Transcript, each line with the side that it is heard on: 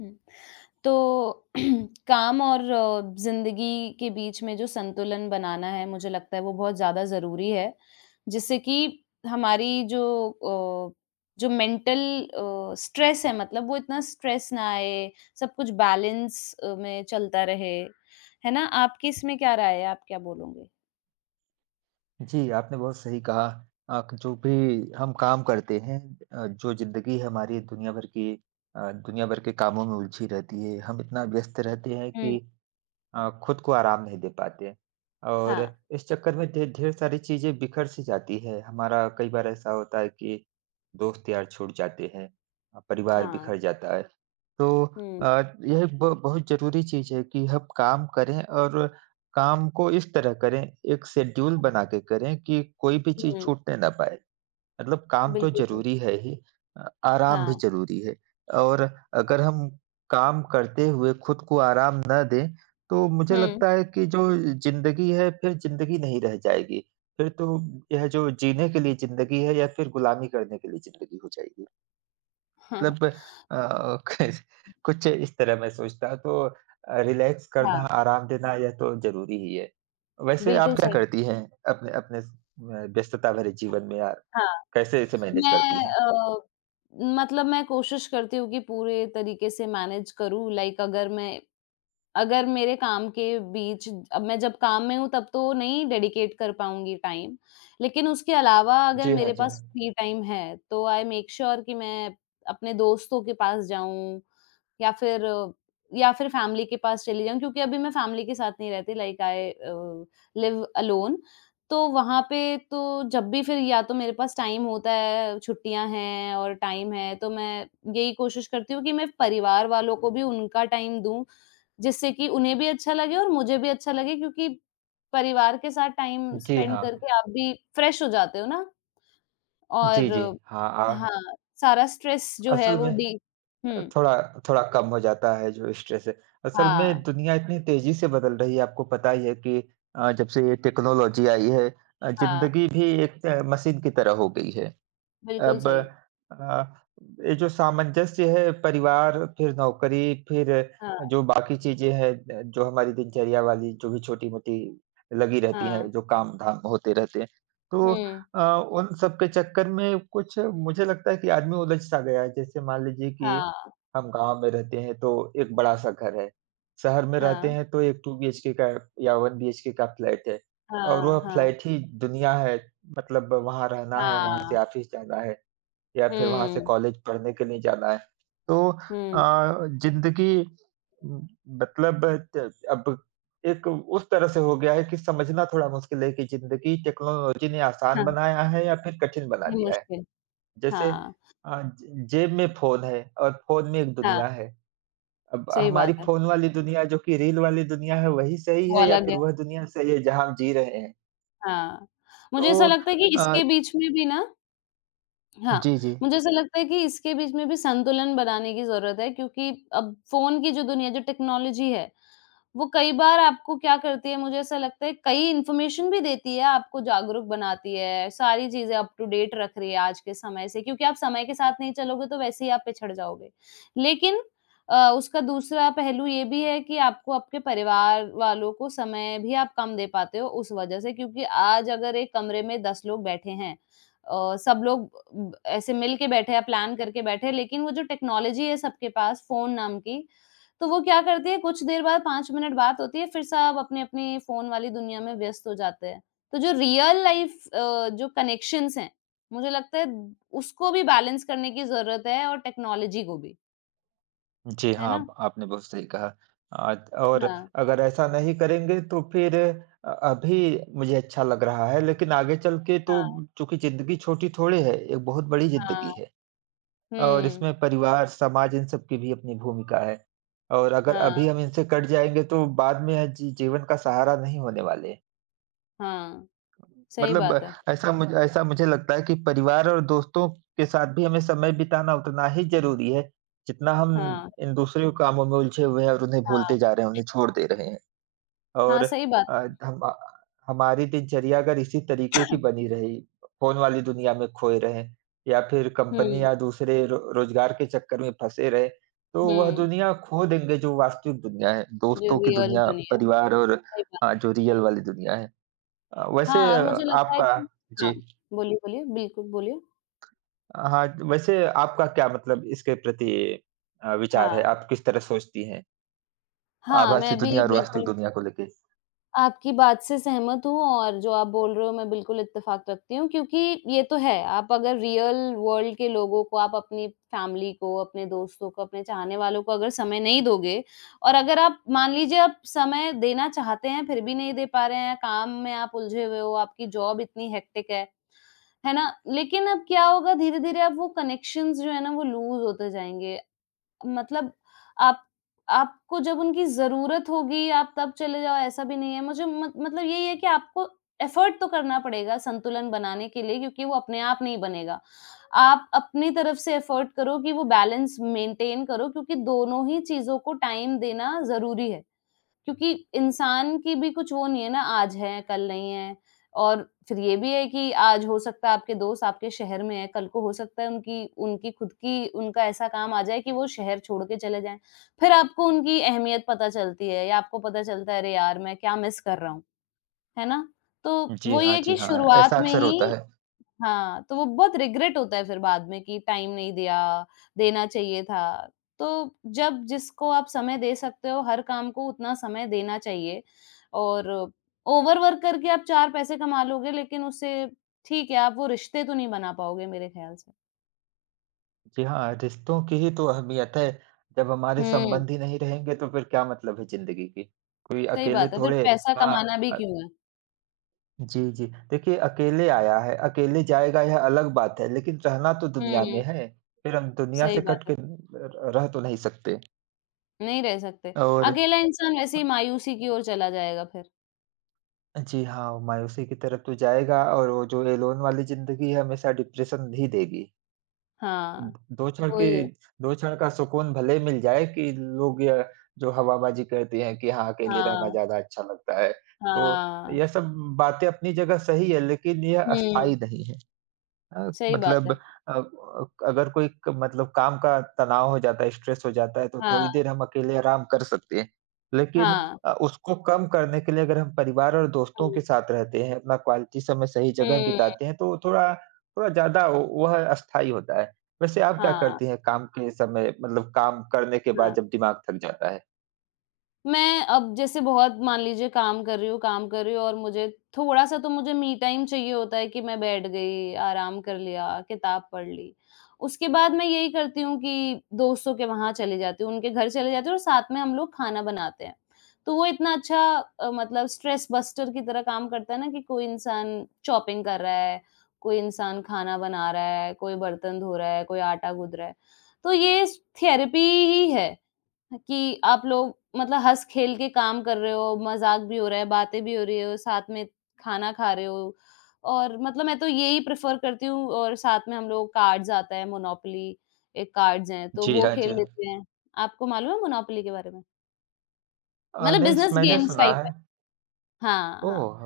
left: हुँ। तो काम और ज़िंदगी के बीच में जो संतुलन बनाना है, मुझे लगता है वो बहुत ज़्यादा ज़रूरी है, जिससे कि हमारी जो मेंटल स्ट्रेस है मतलब वो इतना स्ट्रेस ना आए, सब कुछ बैलेंस में चलता रहे, है ना? आपकी इसमें क्या राय है? आप क्या बोलोगे?
right: जी, आपने बहुत सही कहा। क जो भी हम काम करते हैं जो ज़िंदगी हमारी दुनिया भर की दुनिया भर के कामों में उलझी रहती है। हम इतना व्यस्त रहते हैं कि
left: हुँ,
right: खुद को आराम नहीं दे पाते और
left: हाँ,
right: इस चक्कर में ढे ढेर सारी चीज़ें बिखर सी जाती है। हमारा कई बार ऐसा होता है कि दोस्त यार छूट जाते हैं, परिवार
left: हाँ,
right: बिखर जाता है। तो
left: हुँ,
right: अ, यह एक ब बहुत ज़रूरी चीज़ है कि हम काम करें और काम को इस तरह करें, एक शेड्यूल बना के करें कि कोई भी चीज़
left: हुँ,
right: छूटने ना पाए। मतलब काम तो
left: बिल्कुल सही।
right: ज़रूरी है ही, अ, आराम भी
left: हाँ,
right: ज़रूरी है और अगर हम काम करते हुए खुद को आराम ना दें, तो मुझे
left: हुँ,
right: लगता है कि जो ज़िंदगी है फिर ज़िंदगी नहीं रह जाएगी। फिर तो यह जो जीने के लिए ज़िंदगी है या फिर गुलामी करने के लिए ज़िंदगी हो जाएगी।
left: हाँ,
right: मतलब अ, कुछ इस तरह मैं सोचता हूँ तो रिलैक्स करना,
left: हाँ,
right: आराम देना यह तो ज़रूरी ही है। वैसे आप
left: बिल्कुल
right: क्या
left: सही।
right: करती हैं अपने अपने व्यस्तता भरे जीवन में या
left: हाँ।
right: कैसे इसे मैनेज करती
left: मैं
right: हैं?
left: अ, मतलब मैं कोशिश करती हूँ कि पूरे तरीके से मैनेज करूँ, लाइक अगर मेरे काम के बीच, अब मैं जब काम में हूँ तब तो नहीं डेडिकेट कर पाऊँगी टाइम, लेकिन उसके अलावा अगर
right: जी हाँ,
left: मेरे
right: जी
left: पास
right: हाँ।
left: फ्री टाइम है, तो आई मेक श्योर कि मैं अपने दोस्तों के पास जाऊँ या फिर अ, या फिर फैमिली के पास चली जाऊँ, क्योंकि अभी मैं फैमिली के साथ नहीं रहती, लाइक आई लिव अलोन। तो वहाँ पे तो जब भी फिर या तो मेरे पास टाइम होता है, छुट्टियाँ हैं और टाइम है, तो मैं यही कोशिश करती हूँ कि मैं परिवार वालों को भी उनका टाइम दूँ, जिससे कि उन्हें भी अच्छा लगे और मुझे भी अच्छा लगे, क्योंकि परिवार के साथ टाइम
right: जी
left: स्पेंड
right: हाँ।
left: करके आप भी फ्रेश हो जाते हो ना।
right: जी,
left: और
right: जी। हाँ,
left: हाँ, सारा स्ट्रेस जो है
right: असल
left: वो
right: में
left: डी हुँ,
right: थोड़ा थोड़ा कम हो जाता है जो स्ट्रेस है। असल में
left: हाँ,
right: दुनिया इतनी तेज़ी से बदल रही है, आपको पता ही है कि जब से ये टेक्नोलॉजी आई है,
left: हाँ।
right: ज़िंदगी भी एक मशीन की तरह हो गई है।
left: बिल्कुल
right: अब
left: सही।
right: ये जो सामंजस्य है, परिवार, फिर नौकरी, फिर
left: हाँ,
right: जो बाकी चीज़ें हैं, जो हमारी दिनचर्या वाली जो भी छोटी-मोटी लगी रहती हैं,
left: हाँ।
right: जो काम-धाम होते रहते हैं। तो
left: हुँ।
right: अ, उन सब के चक्कर में कुछ मुझे लगता है कि आदमी उलझ-सा गया है। जैसे मान लीजिए कि
left: हाँ,
right: हम गाँव में रहते हैं तो एक बड़ा-सा घर है, शहर में रहते
left: हाँ,
right: हैं तो एक 2 बीएचके का या 1 बीएचके का फ्लैट है और वह
left: हाँ, हाँ,
right: फ्लैट ही दुनिया है। मतलब वहाँ रहना है, वहाँ
left: हाँ।
right: से ऑफ़िस जाना है या फिर वहाँ से
left: हुँ,
right: कॉलेज पढ़ने के लिए जाना है। तो
left: हुँ।
right: ज़िंदगी उम, मतलब त अब एक उस तरह से हो गया है कि समझना थोड़ा मुश्किल है कि ज़िंदगी टेक्नोलॉज़ी ने आसान
left: हाँ,
right: बनाया है या फिर कठिन बना
left: ये
right: दिया है।
left: मुश्किल।
right: जैसे
left: हाँ,
right: ज जेब में फ़ोन है और फ़ोन में एक
left: हाँ,
right: दुनिया है। अब
left: सही
right: हमारी
left: बात है।
right: फ़ोन वाली दुनिया जो कि रील वाली दुनिया है, वही सही
left: वो
right: है या
left: अलग
right: फिर
left: है,
right: वह दुनिया सही है जहाँ हम जी रहे हैं?
left: हाँ।
right: तो
left: मुझे ऐसा लगता है कि
right: अ,
left: इसके बीच में भी ना, हाँ,
right: जी, जी।
left: मुझे ऐसा लगता है कि इसके बीच में भी संतुलन बनाने की ज़रूरत है, क्योंकि अब फ़ोन की जो दुनिया, जो टेक्नोलॉजी है, वो कई बार आपको क्या करती है, मुझे ऐसा लगता है कई इन्फॉर्मेशन भी देती है, आपको जागरूक बनाती है, सारी चीज़ें अप टू डेट रख रही है आज के समय से, क्योंकि आप समय के साथ नहीं चलोगे तो वैसे ही आप पिछड़ जाओगे। लेकिन उसका दूसरा पहलू ये भी है कि आपको, आपके परिवार वालों को समय भी आप कम दे पाते हो उस वजह से, क्योंकि आज अगर एक कमरे में 10 लोग बैठे हैं, सब लोग ब ऐसे मिल के बैठे हैं, प्लान करके बैठे हैं, लेकिन वो जो टेक्नोलॉजी है सबके पास फ़ोन नाम की, तो वो क्या करती है, कुछ देर बाद 5 मिनट बात होती है, फिर सब अपनी-अपनी फ़ोन वाली दुनिया में व्यस्त हो जाते हैं। तो जो रियल लाइफ़ जो कनेक्शंस हैं, मुझे लगता है उसको भी बैलेंस करने की ज़रूरत है और टेक्नोलॉजी को भी,
right: जी
left: है
right: हाँ,
left: ना?
right: आपने बहुत सही कहा। और
left: हाँ,
right: अगर ऐसा नहीं करेंगे तो फिर अभी मुझे अच्छा लग रहा है लेकिन आगे चल के तो,
left: हाँ,
right: चूँकि ज़िंदगी छोटी थोड़ी है, एक बहुत बड़ी ज़िंदगी
left: हाँ।
right: है और
left: हुँ,
right: इसमें परिवार, समाज, इन सब की भी अपनी भूमिका है। और अगर
left: हाँ,
right: अभी हम इनसे कट जाएँगे तो बाद में जीवन का सहारा नहीं होने वाले।
left: हाँ। सही
right: मतलब
left: बात है।
right: ऐसा मुझ हाँ। ऐसा मुझे लगता है कि परिवार और दोस्तों के साथ भी हमें समय बिताना उतना ही ज़रूरी है, जितना हम
left: हाँ,
right: इन दूसरे कामों में उलझे हुए हैं और उन्हें
left: हाँ,
right: भूलते जा रहे हैं, उन्हें छोड़ दे रहे हैं। और
left: हाँ, सही बात है।
right: हम हमारी दिनचर्या अगर इसी तरीके की बनी रही, फ़ोन वाली दुनिया में खोए रहें या फिर
left: हुँ,
right: कंपनी या दूसरे रो रोज़गार के चक्कर में फँसे रहे, तो वह
left: हुँ।
right: दुनिया खो देंगे जो वास्तविक दुनिया है,
left: जो
right: दोस्तों की
left: रियल
right: दुनिया,
left: दुनिया,
right: परिवार और
left: सही बात।
right: हाँ, जो रियल वाली दुनिया है। अ, वैसे
left: हाँ और मुझे लगता है
right: आपका
left: कि,
right: जी।
left: हाँ, बोलिए, बोलिए। बिल्कुल, बोलिए।
right: हाँ, वैसे आपका क्या मतलब इसके प्रति विचार है?
left: हाँ,
right: आप किस तरह सोचती हैं,
left: हाँ,
right: आभासी
left: मैं
right: दुनिया
left: भी
right: और वास्तविक
left: बिल्कुल
right: दुनिया को लेके?
left: आपकी बात से सहमत हूँ और जो आप बोल रहे हो मैं बिल्कुल इत्तेफ़ाक रखती हूँ, क्योंकि ये तो है, आप अगर रियल वर्ल्ड के लोगों को, आप अपनी फैमिली को, अपने दोस्तों को, अपने चाहने वालों को अगर समय नहीं दोगे, और अगर आप मान लीजिए आप समय देना चाहते हैं, फिर भी नहीं दे पा रहे हैं, काम में आप उलझे हुए हो, आपकी जॉब इतनी हेक्टिक है ना? लेकिन अब क्या होगा, धीरे-धीरे अब वो कनेक्शंस जो है ना वो लूज़ होते जाएँगे। मतलब आप, आपको जब उनकी ज़रूरत होगी, आप तब चले जाओ, ऐसा भी नहीं है। मुझे मत मतलब यही है कि आपको एफ़र्ट तो करना पड़ेगा संतुलन बनाने के लिए, क्योंकि वो अपने आप नहीं बनेगा। आप अपनी तरफ से एफ़र्ट करो कि वो बैलेंस मेंटेन करो, क्योंकि दोनों ही चीज़ों को टाइम देना ज़रूरी है। क्योंकि इंसान की भी कुछ वो नहीं है ना, आज है कल नहीं है। और फिर ये भी है कि आज हो सकता है आपके दोस्त आपके शहर में है, कल को हो सकता है उनकी उनकी खुद की, उनका ऐसा काम आ जाए कि वो शहर छोड़ के चले जाएं, फिर आपको उनकी अहमियत पता चलती है, या आपको पता चलता है अरे यार मैं क्या मिस कर रहा हूँ, है ना? तो
right: जी
left: वो ये
right: हाँ,
left: है
right: जी
left: कि
right: हाँ, ऐसा
left: शुरुआत में
right: अक्सर होता
left: ही,
right: है।
left: हाँ, तो वो बहुत रिग्रेट होता है फिर बाद में कि टाइम नहीं दिया, देना चाहिए था। तो जब जिसको आप समय दे सकते हो, हर काम को उतना समय देना चाहिए। और ओवरवर्क करके आप 4 पैसे कमा लोगे, लेकिन उससे, ठीक है, आप वो रिश्ते तो नहीं बना पाओगे मेरे ख्याल से।
right: जी हाँ, रिश्तों की ही तो अहमियत है। जब हमारे
left: हुँ,
right: संबंध ही नहीं रहेंगे तो फिर क्या मतलब है ज़िंदगी की? कोई
left: सही
right: अकेले
left: बात है, फिर
right: थोड़े
left: पैसा
right: हाँ
left: कमाना भी
right: अ,
left: क्यों है?
right: जी, जी। देखिए अकेले आया है, अकेले जाएगा, यह अलग बात है, लेकिन रहना तो दुनिया में
left: हुँ,
right: है। फिर हम दुनिया
left: सही
right: से
left: बात
right: कट
left: है,
right: के र रह तो नहीं सकते
left: नहीं रह सकते।
right: और
left: अकेला इंसान वैसे ही मायूसी की ओर चला जाएगा फिर।
right: जी हाँ, मायूसी की तरफ तो जाएगा और वो जो ये लोन वाली ज़िंदगी है, हमेशा डिप्रेशन ही देगी। द
left: हाँ,
right: दो क्षण की
left: वही है।
right: दो क्षण का सुकून भले मिल जाए कि लोग य जो हवाबाज़ी करते हैं कि हाँ, अकेले रहना
left: हाँ,
right: ज़्यादा अच्छा लगता है। तो
left: हाँ।
right: यह सब बातें अपनी जगह सही है, लेकिन यह अस्थायी
left: हुँ।
right: नहीं है।
left: सही बात
right: मतलब
left: है।
right: अ, अगर कोई क मतलब काम का तनाव हो जाता है, स्ट्रेस हो जाता है, तो थोड़ी
left: हाँ,
right: देर हम अकेले आराम कर सकते हैं। लेकिन
left: हाँ।
right: उसको कम करने के लिए अगर हम परिवार और दोस्तों के
left: हुँ,
right: साथ रहते हैं, अपना क्वालिटी समय सही जगह
left: हुँ,
right: बिताते हैं, तो वो थोड़ा थोड़ा ज़्यादा वो वह अस्थायी होता है। वैसे आप क्या
left: हाँ,
right: करती हैं काम के समय, मतलब काम करने के बाद
left: हाँ।
right: जब दिमाग थक जाता है?
left: मैं अब जैसे बहुत मान लीजिए काम कर रही हूँ, काम कर रही हूँ और मुझे थोड़ा-सा तो मुझे मी टाइम चाहिए होता है कि मैं बैठ गई, आराम कर लिया, किताब पढ़ ली। उसके बाद मैं यही करती हूँ कि दोस्तों के वहाँ चली जाती हूँ, उनके घर चले जाती हूँ और साथ में हम लोग खाना बनाते हैं। तो वो इतना अच्छा मतलब स्ट्रेस बस्टर की तरह काम करता है ना, कि कोई इंसान चॉपिंग कर रहा है, कोई इंसान खाना बना रहा है, कोई बर्तन धो रहा है, कोई आटा गूँथ रहा है। तो ये स थेरेपी ही है कि आप लोग मतलब हँस-खेल के काम कर रहे हो, मज़ाक भी हो रहा है, बातें भी हो रही हो, साथ में खाना खा रहे हो, और मतलब मैं तो यही प्रेफ़र करती हूँ, और साथ में हम लोग कार्ड्स आता है, मोनोपोली एक कार्ड्स हैं, तो
right: जी,
left: वो
right: हाँ जी।
left: खेल लेते हैं। आपको मालूम है मोनोपोली के बारे में? मतलब
right: नहीं, स
left: बिज़नेस
right: मैंने
left: गेम्स
right: सुना
left: टाइप
right: है।
left: है। हाँ, हाँ।
right: ओह!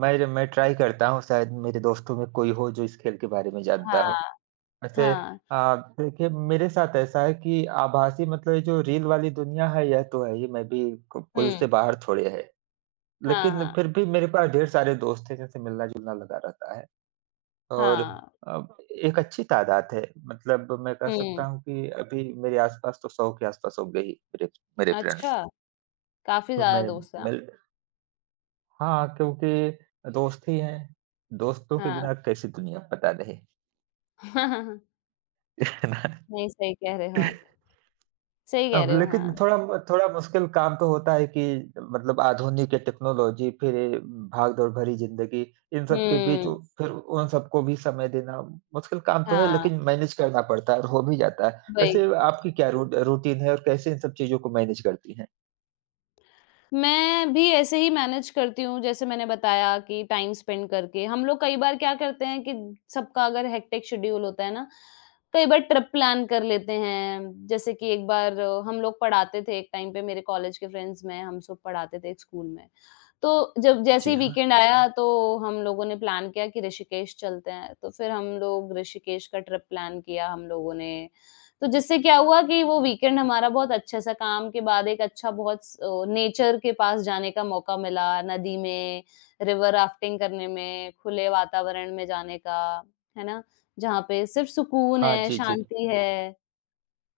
right: मैं ट्राई करता हूँ, शायद मेरे दोस्तों में कोई हो जो इस खेल के बारे में जानता हो।
left: हाँ,
right: वैसे
left: हाँ।
right: देखिए मेरे साथ ऐसा है कि आभासी मतलब ये जो रील वाली दुनिया है, यह तो है ही, मैं भी को कोई उससे
left: हुँ।
right: बाहर थोड़े है।
left: हाँ,
right: लेकिन
left: हाँ।
right: फिर भी मेरे पास ढेर सारे दोस्त हैं जिनसे मिलना-जुलना लगा रहता है और
left: हाँ।
right: अ, एक अच्छी तादाद है। मतलब मैं कह सकता
left: हुँ।
right: हूँ कि अभी मेरे आस-पास तो 100 के आस-पास होंगे ही मेरे मेरे फ्रेंड्स।
left: अच्छा, काफ़ी
right: तो मैं
left: ज़्यादा दोस्त हैं आप।
right: मिल हाँ, क्योंकि दोस्त ही हैं, दोस्तों के
left: हाँ।
right: बिना कैसी दुनिया, पता नहीं, है ना?
left: नहीं, सही कह रहे हो आप। सही कह
right: अब
left: रहे हो,
right: लेकिन
left: हाँ।
right: थोड़ा थोड़ा मुश्किल काम तो होता है कि मतलब आधुनिक ये टेक्नोलॉज़ी, फिर ये भाग-दौड़ भरी ज़िंदगी, इन सब के बीच उ
left: हुँ।
right: फिर उन सबको भी समय देना मुश्किल काम तो है,
left: हाँ।
right: लेकिन मैनेज करना पड़ता है और हो भी जाता है।
left: वही।
right: वैसे आपकी क्या रू रूटीन है और कैसे इन सब चीज़ों को मैनेज करती हैं?
left: मैं भी ऐसे ही मैनेज करती हूँ, जैसे मैंने बताया कि टाइम स्पेंड करके। हम लोग कई बार क्या करते हैं कि सबका अगर हेक्टिक शेड्यूल होता है ना, कई बार ट्रिप प्लान कर लेते हैं। जैसे कि एक बार हम लोग पढ़ाते थे, एक टाइम पे मेरे कॉलेज के फ्रेंड्स में, हम सब पढ़ाते थे एक स्कूल में। तो जब जैसे
right: जी
left: ही
right: हाँ।
left: वीकेंड आया, तो हम लोगों ने प्लान किया कि ऋषिकेश चलते हैं। तो फिर हम लोग ऋषिकेश का ट्रिप प्लान किया हम लोगों ने। तो जिससे क्या हुआ कि वो वीकेंड हमारा बहुत अच्छे से, काम के बाद एक अच्छा, बहुत नेचर के पास जाने का मौका मिला, नदी में, रिवर राफ्टिंग करने में, खुले वातावरण में जाने का, है ना? जहाँ पे सिर्फ़ सुकून
right: हाँ,
left: है,
right: जी, जी।
left: शांति है,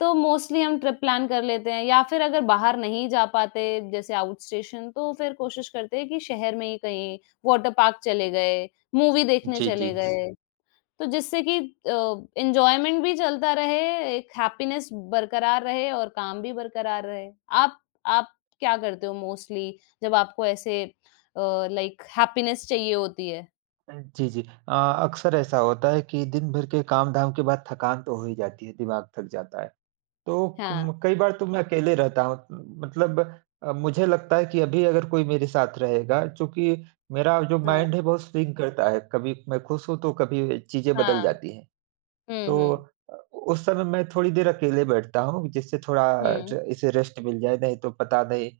left: तो मोस्टली हम ट्रिप प्लान कर लेते हैं, या फिर अगर बाहर नहीं जा पाते जैसे आउट स्टेशन, तो फिर कोशिश करते हैं कि शहर में ही कहीं, वाटर पार्क चले गए, मूवी देखने
right: जी, जी।
left: चले गए। तो जिससे कि एन्जॉयमेंट भी चलता रहे, एक हैप्पीनेस बरकरार रहे और काम भी बरकरार रहे। आप आप क्या करते हो मोस्टली जब आपको ऐसे लाइक हैप्पीनेस चाहिए होती है?
right: जी, जी। अक्सर ऐसा होता है कि दिन भर के काम-धाम के बाद थकान तो हो ही जाती है, दिमाग थक जाता है। तो
left: हाँ,
right: कम कई बार तो मैं अकेले रहता हूँ। मतलब मुझे लगता है कि अभी अगर कोई मेरे साथ रहेगा, चूँकि मेरा जो
left: हाँ,
right: माइंड है बहुत स्विंग करता है, कभी मैं खुश हूँ तो कभी चीज़ें
left: हाँ।
right: बदल जाती हैं।
left: हुँ,
right: तो
left: हुँ,
right: अ, उस समय मैं थोड़ी देर अकेले बैठता हूँ जिससे थोड़ा
left: हुँ।
right: र इसे रेस्ट मिल जाए, नहीं तो पता नहीं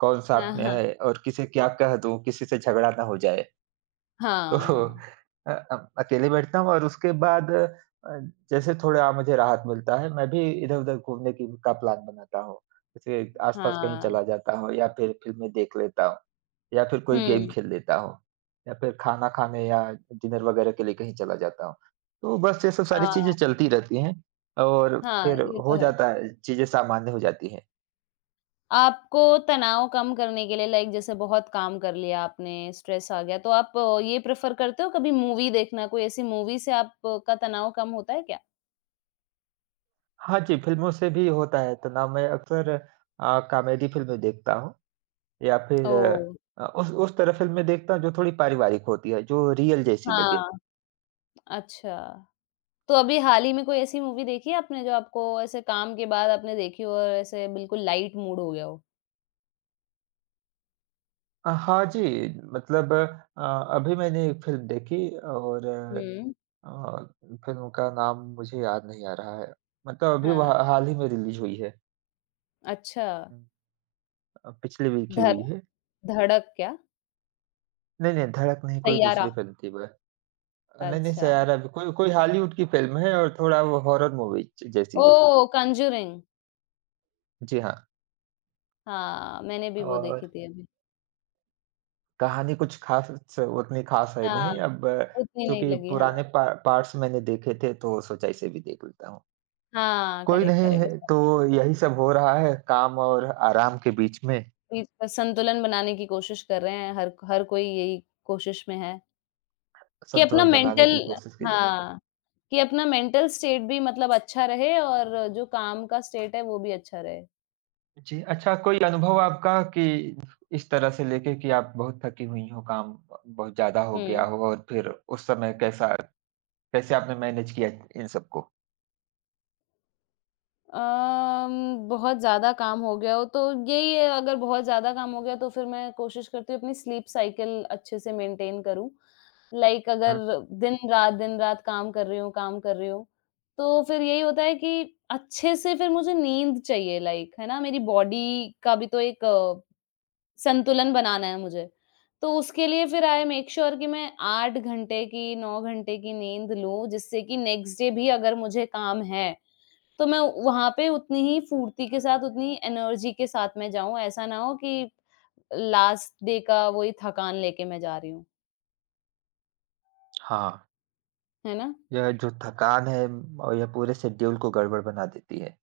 right: कौन
left: हाँ,
right: साथ में
left: हाँ।
right: है और किसे क्या कह दूँ, किसी से झगड़ा ना हो जाए। तो
left: हाँ,
right: अकेले बैठता हूँ और उसके बाद जैसे थोड़ा मुझे राहत मिलता है, मैं भी इधर-उधर घूमने की का प्लान बनाता हूँ। जैसे आस-पास कहीं
left: हाँ।
right: चला जाता हूँ या फिर फ़िल्में देख लेता हूँ या फिर कोई गेम
left: हुँ,
right: खेल लेता हूँ या फिर खाना खाने या डिनर वगैरह के लिए कहीं चला जाता हूँ। तो बस ये सब
left: अ,
right: सारी चीज़ें चलती रहती हैं और
left: हाँ,
right: फिर
left: ये
right: हो
left: तो है।
right: जाता है, चीज़ें सामान्य हो जाती हैं।
left: आपको तनाव कम करने के लिए, लाइक जैसे बहुत काम कर लिया आपने, स्ट्रेस आ गया, तो आप ये प्रेफ़र करते हो कभी मूवी देखना? कोई ऐसी मूवी से आपका तनाव कम होता है क्या?
right: हाँ जी, फ़िल्मों से भी होता है तनाव। मैं अक्सर कॉमेडी फ़िल्में देखता हूँ। या फिर
left: ओह!
right: उस तरह फ़िल्में देखता हूँ जो थोड़ी पारिवारिक होती है, जो रियल जैसी लगे।
left: हाँ, अच्छा। तो अभी हाल ही में कोई ऐसी मूवी देखी है आपने, जो आपको ऐसे काम के बाद आपने देखी हो और ऐसे बिल्कुल लाइट मूड हो गया हो?
right: हाँ जी, मतलब अभी मैंने एक फ़िल्म देखी और
left: हुँ,
right: फ़िल्म का नाम मुझे याद नहीं आ रहा है। मतलब अभी वो
left: हाँ,
right: हा हाल ही में रिलीज़ हुई है।
left: अच्छा।
right: पिछले वीक ही
left: ध
right: हुई है।
left: धड़क क्या?
right: नहीं, नहीं, धड़क नहीं, कोई दूसरी
left: सैयारा?
right: फ़िल्म थी वह। नहीं, नहीं,
left: अच्छा।
right: सैयारा भी कोई कोई हॉलीवुड की फ़िल्म है और थोड़ा वो हॉरर मूवी ज जैसी है।
left: ओह! कॉन्जरिंग।
right: जी हाँ,
left: हाँ, मैंने भी वो
right: और
left: देखी थी अभी।
right: कहानी कुछ ख़ास स उतनी ख़ास है
left: हाँ,
right: नहीं। अब
left: उतनी नहीं
right: चूँकि
left: लगी, हाँ।
right: पुराने पा पार्ट्स मैंने देखे थे तो सोचा इसे भी देख लेता हूँ।
left: हाँ,
right: कोई
left: करेक्ट,
right: नहीं
left: करेक्ट।
right: है
left: उसका
right: तो यही सब हो रहा है, काम और आराम के बीच में
left: बीच का संतुलन बनाने की कोशिश कर रहे हैं, हर हर कोई यही कोशिश में है, कि अपना
right: संतुलन बनाने
left: मेंटल,
right: की कोशिश की जाए।
left: हाँ, कि अपना मेंटल स्टेट भी मतलब अच्छा रहे और जो काम का स्टेट है वो भी अच्छा रहे।
right: जी, अच्छा कोई अनुभव आपका कि इस तरह से लेके कि आप बहुत थकी हुई हों, काम ब बहुत ज़्यादा हो गया
left: हुँ।
right: हो और फिर उस समय कैसा कैसे आपने मैनेज किया इन सबको?
left: अम, बहुत ज़्यादा काम हो गया हो तो, यही है अगर बहुत ज़्यादा काम हो गया तो फिर मैं कोशिश करती हूँ अपनी स्लीप साइकिल अच्छे से मेंटेन करूँ। लाइक अगर
right: हुँ।
left: दिन-रात, दिन-रात काम कर रही हूँ, काम कर रही हूँ, तो फिर यही होता है कि अच्छे से फिर मुझे नींद चाहिए, लाइक, है ना? मेरी बॉडी का भी तो एक संतुलन बनाना है मुझे। तो उसके लिए फिर आई मेक श्योर कि मैं 8 घंटे की, 9 घंटे की नींद लूँ, जिससे कि नेक्स्ट डे भी अगर मुझे काम है, तो मैं वहाँ पे उतनी ही फुर्ती के साथ, उतनी ही एनर्जी के साथ मैं जाऊँ, ऐसा ना हो कि लास्ट डे का वही थकान लेके मैं जा रही हूँ,
right: हाँ,
left: है ना?
right: यह जो थकान है और यह पूरे शेड्यूल को गड़बड़ बना देती है।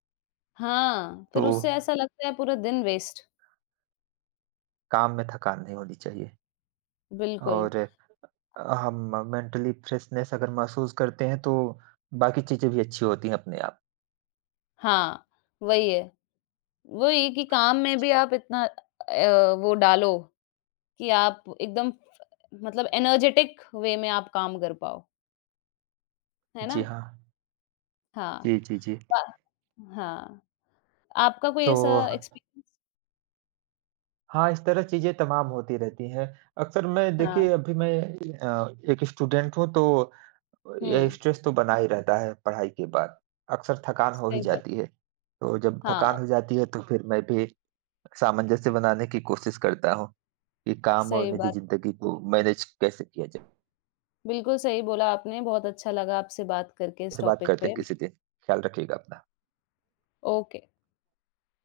left: हाँ,
right: तो
left: फिर उससे ऐसा लगता है पूरा दिन वेस्ट,
right: काम में थकान नहीं होनी चाहिए
left: बिल्कुल।
right: और हम मेंटली फ्रेशनेस अगर महसूस करते हैं तो बाकी चीज़ें भी अच्छी होती हैं अपने आप।
left: हाँ, वही है। वही कि काम में भी आप इतना वो डालो कि आप एकदम, मतलब एनर्जेटिक वे में आप काम कर पाओ, है
right: जी
left: ना?
right: हाँ।
left: हाँ,
right: जी, जी, जी।
left: प हाँ, आपका कोई
right: तो
left: ऐसा एक्सपीरियंस,
right: हाँ, इस तरह चीज़ें तमाम होती रहती हैं। अक्सर मैं
left: हाँ,
right: देखिए, अभी मैं एक स्टूडेंट हूँ तो ये
left: हुँ,
right: स्ट्रेस तो बना ही रहता है पढ़ाई के बाद। अक्सर थकान हो ही
left: सही बात।
right: जाती है। तो जब
left: हाँ।
right: थकान हो जाती है तो फिर मैं भी सामंजस्य बनाने की कोशिश करता हूँ कि काम और
left: सही
right: निजी
left: बात।
right: ज़िंदगी को मैनेज कैसे किया जाए।
left: बिल्कुल सही बोला आपने, बहुत अच्छा लगा आपसे बात करके इस
right: से बात
left: टॉपिक
right: करते हैं
left: पे।
right: किसी दिन। ख्याल रखिएगा अपना।
left: ओके।